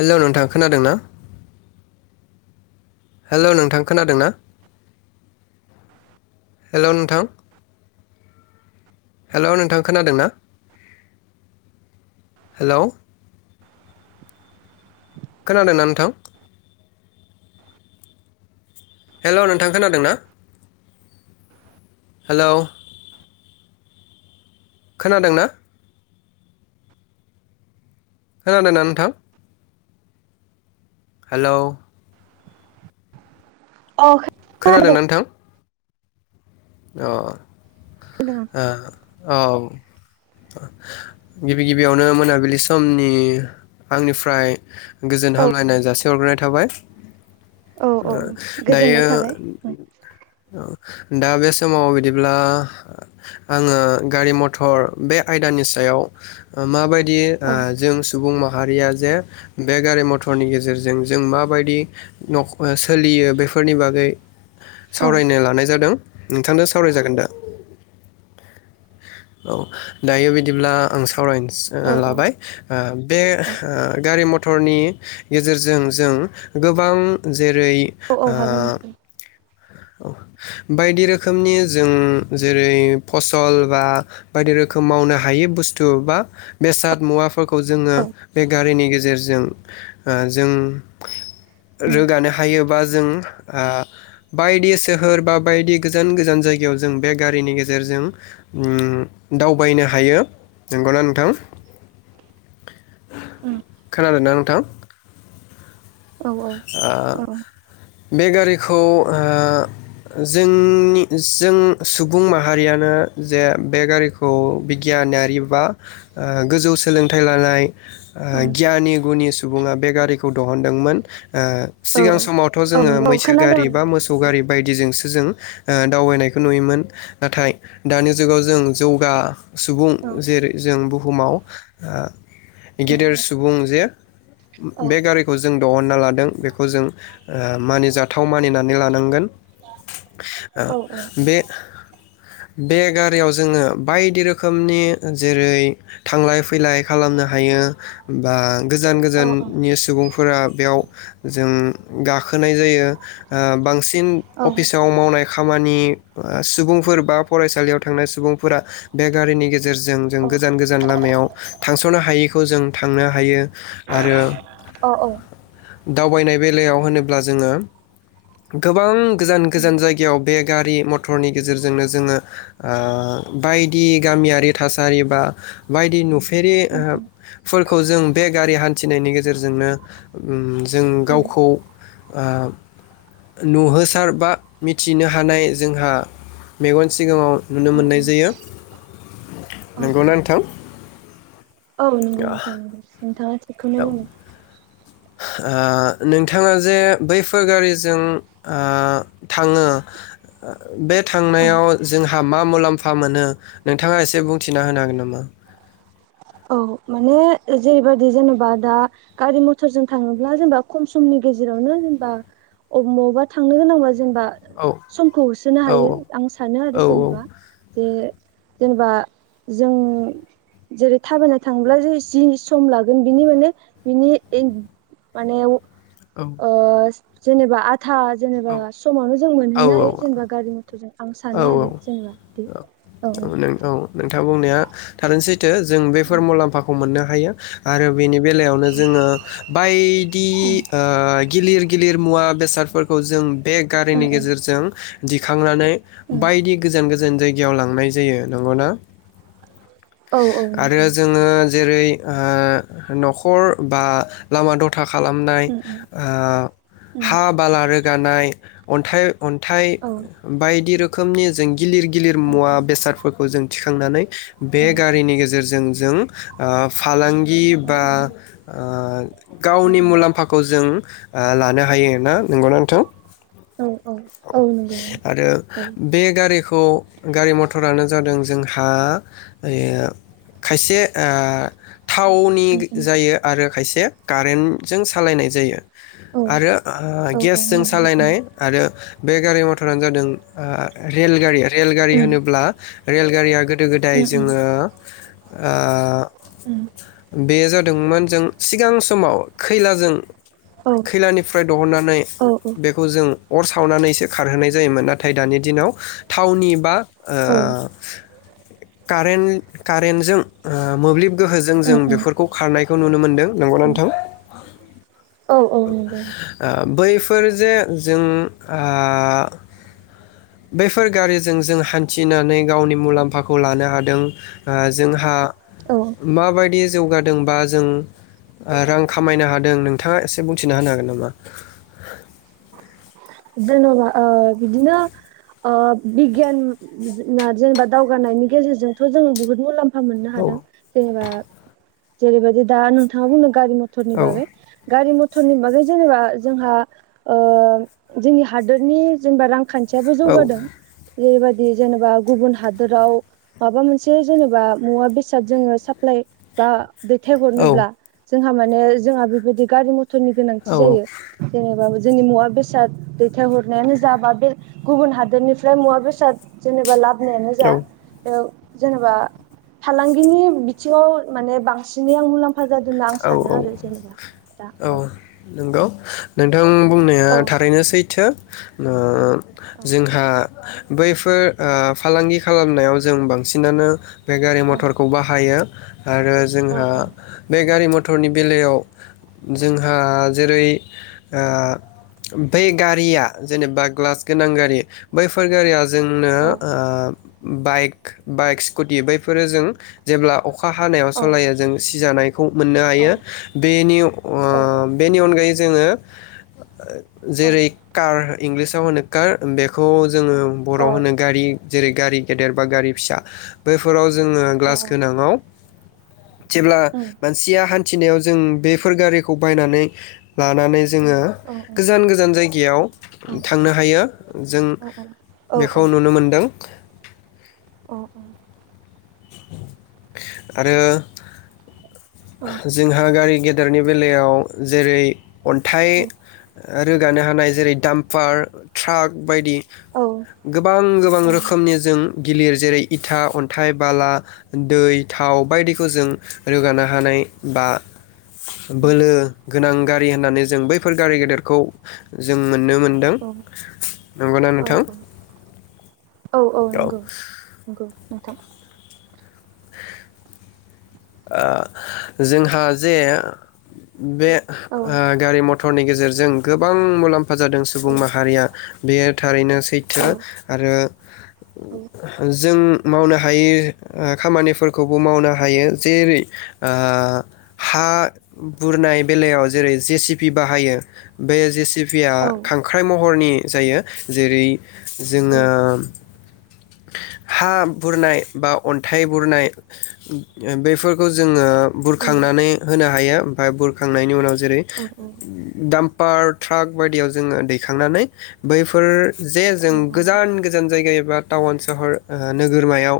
Hello नोंथां खोनादों ना हेलौ नोंथां खोनादोंना हेलौ नोंथां हेलौ नोंथां खोनादोंना हेलौ खोनादोंना नोंथां हेलौ नोंथां खोनादों ना हेलौ खोनादोंना खोनादों ना नोंथां हेलौ अ खोनादों खोनादोंना नोंथां अ खोनादों आ औ गिबि गिबियावनो मोनाबिलि समनि आंनिफ्राय औ गोजोनहामलायनाय जासि हरग्रोनाय थाबाय औ ओ औ गोजोननाय दायो थाबाय दा बेस समाव बिदिब्ला आङो गारि मथर बे आयदानि सायाव माबायदि दि औ ओ जों सुबुं मा माहारिया जे बे गारि मथरनि गेजेरजों जों माबायदि नख सोलियो बेफोरनि बागै औ सावरायनो लानाय जादों नोंथांजों सावरायजागोन दा औ दायो बिदिब्ला आं सावरायनो सो औ लाबाय ओ बे औ ओ गारि मथ हरनि गेजेरजों जों गोबां जेरै औ औ हागोन नोंथां ओ बायदि रोखोमनि जों जेरै फसल बा बायदि रोखोम मावनो हाइ बुसथु बा बेसाद मुवाफो फोरखौ जोङो औ बे गारिनि गेजे गेजेरजों ओ जों उम रोगानो हायोबा जों ओ बायदि सोहोर बा बायदि गोजान गोजान जायगायाव जों बे गारिनि गेजेरजों ओम दावबायनो हायो नंगौना नोंथां उम खोनादों ना नोंथां औ ओ औ बे गारिखौ ओ जोंनि जों सुबुं माहारियानो जे बे गारिखौ बिगियानारि बा गोजौ सोलोंथाइ लानाय औ गियानि गुनिसु सुबुङा बे गारिखौ दिहुनदोंमोन ओ सिगां औ समावथ औ जोङो नंगौ औ मैसो खोनादों गारि बा नोंथां मोसौ गारि बायदिजोंसो जों दावबायनायखौ नुयोमोन नाथाय दानि जुगाव जों जौगा सुबुं औ जेरै जों बुहुमाव ओ गेदेर उम सुबुं जे औ बे गारिखौ जों दिहनना लादों बेखौ जों मानिजाथाव मानिनानै लानांगोन ओ औ औ औ बे बे गारियाव जोङो बायदि रोखोमनि जेरै थांलाय फैलाय खालामनो हायो बा गोजान औ गोजाननि सुबुंफोरा बेयाव उम गाखोनाय जायो बांसिन फिन औ अफिसाव मावनाय खामानि सुबुंफोर बा फरायसालियाव थांनाय सुबुंफोरा बे गारिनि गेजेराव गेजेरजों जों गोजान औ गोजान लामायाव थांसनो हायै खौ जों थांनो हायो आरो औ दावबायनाय बेलायाव होनोब्ला जोङो गोबां गोजान उम गोजान जायगायाव बे गारि मटरनि गेजेरजोंनो जोङो ओ बायदि गामियारि थासारि बा बायदि नुफेर फेरि उम ओ [unintelligible] खौ जों बे गारि हान्थिनायनि गेजेरजोंनो उम जों औ गावखौ ओ नुहोसार बा मिथिनो हानाय जोंहा मेगन सिगाङाव नुनो मोननाय जायो औ औ नंगौना नोंथां नंगौ नोंथांं औ नोंथाङा बेखौनो बुङो ओ नोंथाङा जे बैफोर गारिजों ओ थाङो बे औ थांनायाव जों मा मुलाम्फा मोनो नोंथाङा एसे बुंथिना होनो हागोन नामा औ माने जेरैबायदि जेनेबा दा गारि मथर जों थाङोब्ला जेनेबा खम समनि गेजेरावनो जेनेबा बबावबा थांनो गोनांबा जेनेबा औ समखौ होसोनो औ हायो आं सानो औ आरो जेनेबा जे जेनेबा जों जेरै थाबायनो थांब्ला जे जि सम लागोन बिनि माने बिनि माने औ जेनेबा आ था जेनेबा समावनो जों औ मोनहैनो हायो जेनेबा गारि मथरजों आं औ सानो आरो जेनेबा बि औ नाया थारैनो सै थो जों बेफोर मुलाम्फाखौ मोननो हा हायो आरो बेनि बेलायावनो जोङो बायदि ओ गिलिर गिलिर मुवा बेसादफोरखौ जों बे औ गारिनि गेजेरजों दिखांनानै बायदि गोजान गोज गोजान जायगायाव लांनाय जायो नंगौना। औ औ आरो नंगौ जोङो जेरै ओ न'खर बा लामा द था खालामनाय उम उम ओ उम हा बाला रोगानाय। अन्थाइ। अन्थाइ औ बाय दि रोखोमनि जें गिलिर गिलिर औ मुवा औ बेसादफोरखौ जों। थिखांनानै। बे गारिनि गेजेरजों जो जों। ओ फालांगि बा ओ गावनि मुलाम्फाखौ जों। ओ लानो हायो ना नंगौना नोंथां। औ औ औ नंगौ। आरो हायो बे गारि। खौ गारि मथरानो जादों जोंहा ओ खायसे ओ थावनि उम गो उम जायो आरो खायसे। कारेन्टजों सालायनाय जायो। औ आरो आ औ औ गेसजों मोब्लिबनि सालायनाय आरो बे गारि मथरानो जादों ओ रेलगारि रेलगारि उम होनोब्ला रेलगारिया गोदो गोदाय उम उम जोङो आ। उम बे जा दोंमोन जों सिगां समाव खैलाजों। औ खैलानिफ्राय दहुननानै औ औ बेखौ जों। अर सावनानैसो खारहोनाय जायोमोन ना थाय दानि दिनाव थावनि बा। औ उम ओ। कारेन्ट-कारेन्टजों ओ मोब्लिब। गोहोजों जों उम बेफोरखौ खारनायखौ नुनो मोनदों नंगौना उम नोंथां औ औ नंगौ ओ बै फोर जे जों आ बैफोर गारिजों जों हान्थिनानै गावनि मुलाम्फाखौ लानो हादों ओ जोंहा औ माबायदि जौगादों बा जों। रां खामायनो हादों नोंथाङा एसे बुंथिना होनो हागोन नामा। जेन'बा ओ बिदिनो ओ बिगियान [unintelligible] जेनेबा दावगानायनि गेजेरजोंथ' जों बुहुत मुलाम्फा। फा मोननो औ हादों जेनेबा। जेरैबायदि दा नोंथाङा बुंदों। गारि मथरनि औ बागै गारि म थरनि बागै जेनेबा जोंहा ओ जोंनि हादोरनि जेनेबा रां। खान्थियाबो औ जौगादों। जेरैबायदि जेनेबा गुबुन हादोराव माबा मोनसे जेनेबा मुवा बेसाद जोङो साप्लाय बा। औ दैथायहरनोब्ला। जोंहा माने जोंहा बेबायदि गारि म थनि गोनांथि जायो जेनेबा। जोंनि मुवा बेसाद। दैथायहरनायानो जा बा बे गुबुन हादोरनिफ्राय मुवा बेसाद जेनेबा लाब। बोनायानो औ जा। जेनेबा फालांगिनि बिथिङाव माने बांसिनै आं मुलाम्फा। फा जादों होनना आं औ सानो औ आरो जेनेबा दा औ। नंगौ नोंथां बुंनाया औ थारैनो सैथो ओ औ जोंहा बैफोर फालांगि खालामनायाव जों बांसिनानो बे गारि औ मथरखौ बाहायो आरो औ जोंहा गारि मथरनि बेलायाव जोंहा जेरै आ बै गारिया जेनेबा ग्लास गोनां गारि बैफोर गारिया जोंनो औ ओ बाइक बाइक स्कुटि बैफोरो जों जेब्ला अखा हानायाव औ सलायो जों सि जानाय मोननो औ हायो बेनि औ बेनि अनगायै जोङो जेरै औ कार इंलिसाव होनो कार बेखौ जोङो बर' औ होनो गारि जेरै गारि गेदेर बा गारि फिसा बैफोराव जोङो ग्लास गोनांङाव जेब्ला थिया हान्थिनायाव जों बेफोर गारिखौ बायनानै लानानै जोङो उम गोजान गोजान जायगायाव थांनो हायो जों औ बेखौ नुनो मोनदों अ औ आरो जोंहा गारि गे देरनि बेलायाव जेरै अन्थाइ आरो गानो हानाय जेरै दाम्पार ट्राक बायदि गोबां गोबां रोखोमनि जों गिलिर जेरै इथा अन्थाइ बाला दै थाव बायदिखौ जों रोगानो हायो थानाय बा बोलो गोनां गारि होननानै जों बैफोर गारि गेदेरखौ जों मोननो मोनदों नंगौना औ नोंथां औ औ नंगौ नंगौ। नोंथां। जोंहा जे बे औ गारि मथर नि गेजेरजों गोबां मुलाम्फा जादों औ सुबुं माहारिया बेयो थारैनो औ सैथो आरो औ जों मावनो हायि खामानिफोरखौबो मावनो हायो। जेरै हा बुरनाय बेलायाव जेरै जे सि बि बाहायो बे जे सि बि या औ खांख्राइ महरनि जायो जेरै जोङो हा बुरनाय बा अन्थाइ बुरनाय बेफोरखौ जोङो। बुरखांनानै होनो हायो। ओमफ्राय बुरखांनायनि उनाव जेरै दाम पार ट्राक बायदियाव जोङो दैखांनानै बैफोर जे जों औ गोजान गोजान जायगा एबा टाउन सहर नोगोरमायाव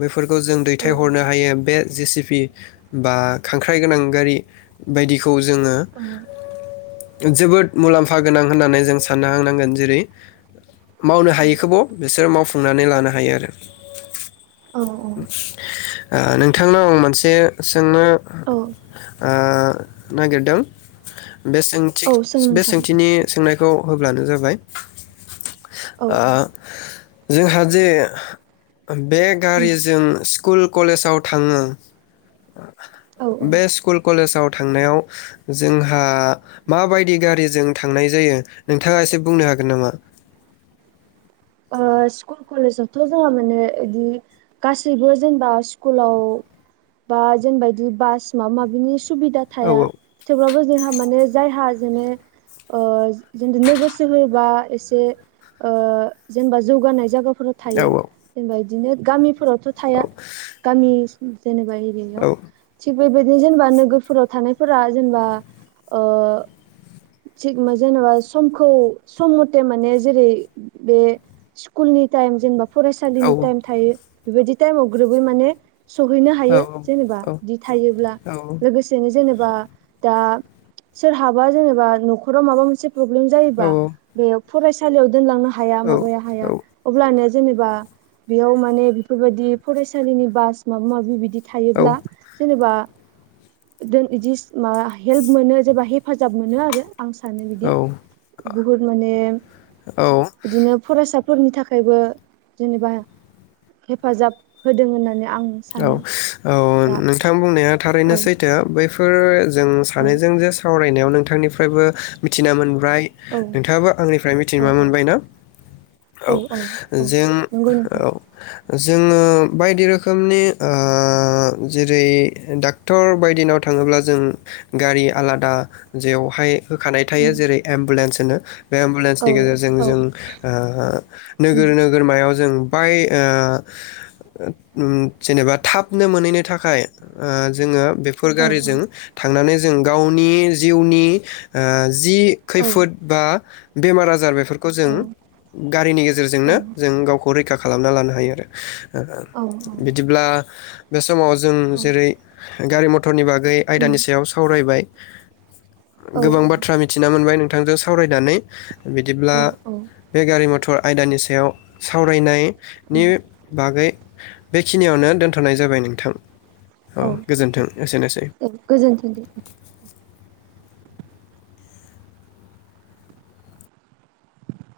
बे फोरखौ जों दैथायहरनो हायो। जेसिबि बा खांख्राय गोनां गारि बायदि। खौ जोङो। जोबोद मुलाम्फा गोनां होननानै जों साननो हांनांगोन जेरै मावनो हायिखौबाव बिसोरो माव फुंनानै लानो हायो आरो। [inaudible] आ नों नोंथांनाव आं मोनसे सोंनो औ ओ नागिरदों। बे सोंथि औ सों बे नोंथां सोंथिनि सोंनायखौ होब्लानो जाबाय। औ औ ओ जोंहा जे बे उम गारिजों कुल कलेसाव थाङो औ औ बे स्कुल कलेसाव थांनायाव जोंहा माबादि गारिजों थांनाय जायो नोंथाङा एसे बुंनो हागोन नामा? ओ स्कुल कलेजावथ' जोंहा माने इदि गासैबो जेनेबा स्कुलाव बा जेनेबा इदि बास माबा माबिनि सुबिदा औ थाया। थेवब्लाबो जोहा माने जायहा जेने ओ जेन नोगोर सोहोर बा एसे जेनबा जौगानाय जागा फोराव औ थायो। जेनबा बिदिनो गामिफोराव थ' थाया। गामि उम जेनेबा एरियायाव थिग बेबायदिनो जेनेबा नोगोरफोराव थानायफोरा जेनेबा ओ थिगमा जेनेबा समखौ सम मथे माने जेरै बे स्कुलनि टाइम जेनबा औ फरायसालिनि टाइम थायो। बेबायदि टाइमाव ग्रोबै माने सहैनो औ हायो जेनेबा इदि थायोब्ला। औ औ लोगोसेनो जेनेबा बा दा सोरहाबा जेनेबा न'खराव माबा मोनसे प्रब्लेम औ जायोबा बे फरायसालियाव दोनलांनो हा हाया माब हाया अब्ला माने जेनेबा बेयाव माने बेफोरबायदि फरायसालिनि बास माबा माबि बिदि थायोब्ला जेनेबा दोन इदिस मा हेल्प मोनो जेबा हेफाजाब मोनो आरो। आं सानो औ बिदि। बहुद माने औ औ इदिनो फिसाफोरनि थाखायबो जेनेबा हेफाजाब होदों होननानै आं औ सानो औ दा नोंथां बुंनाया थारैनो औ सैथो बै फोर जों औ सानैजों जे सावरायनायाव नों नोंथांनिफ्रायबो मिथिना मोनबो ओमफ्राय औ नोंथाङाबो आंनिफ्राय मिथिना मोनबायना औ जों औ। जोङो बायदि रोखोम रोखोमनि ओ जेरै डाक्टर बायदिनाव थाङोब्ला जों गारि आलादा जेवहाय होखानाय थायो उम जेरै एम्बुलेन्स होनो बे एम्बुलेन्सनि औ गेजेरजों औ जों ओ उम नोगोर नोगोरमायाव जों बाय ओ ओम जेनेबा थाबनो मोनहैनो थाखाय ओ जोङो बेफोर औ गारिजों थांनानै जों गावनि जिउनि ओ। जि औ खैफोद बा बेमार आजार बेफोर फोरखौ जों औ गारिनि गेजेरजोंनो औ उम जों गावखौै रैखा खा खालामना लानो हायो आरो। ओ। औ बिदिब्ला। बे समाव जों जेरै गारि मटर मटरनि बागै आयदानि सायाव सावरायबाय [unintelligible] गोबां बाथ्रा मिथिना मोनबाय नों बिथांजों सावरायनानै बिदिब्ला औ औ बे गारि मथर आयदानि सायाव सावरायनाय नि बागै [unintelligible] बेखिनियावनो दोनथ'नाय जाबाय नोंथां । औ गोजोनथों दे ।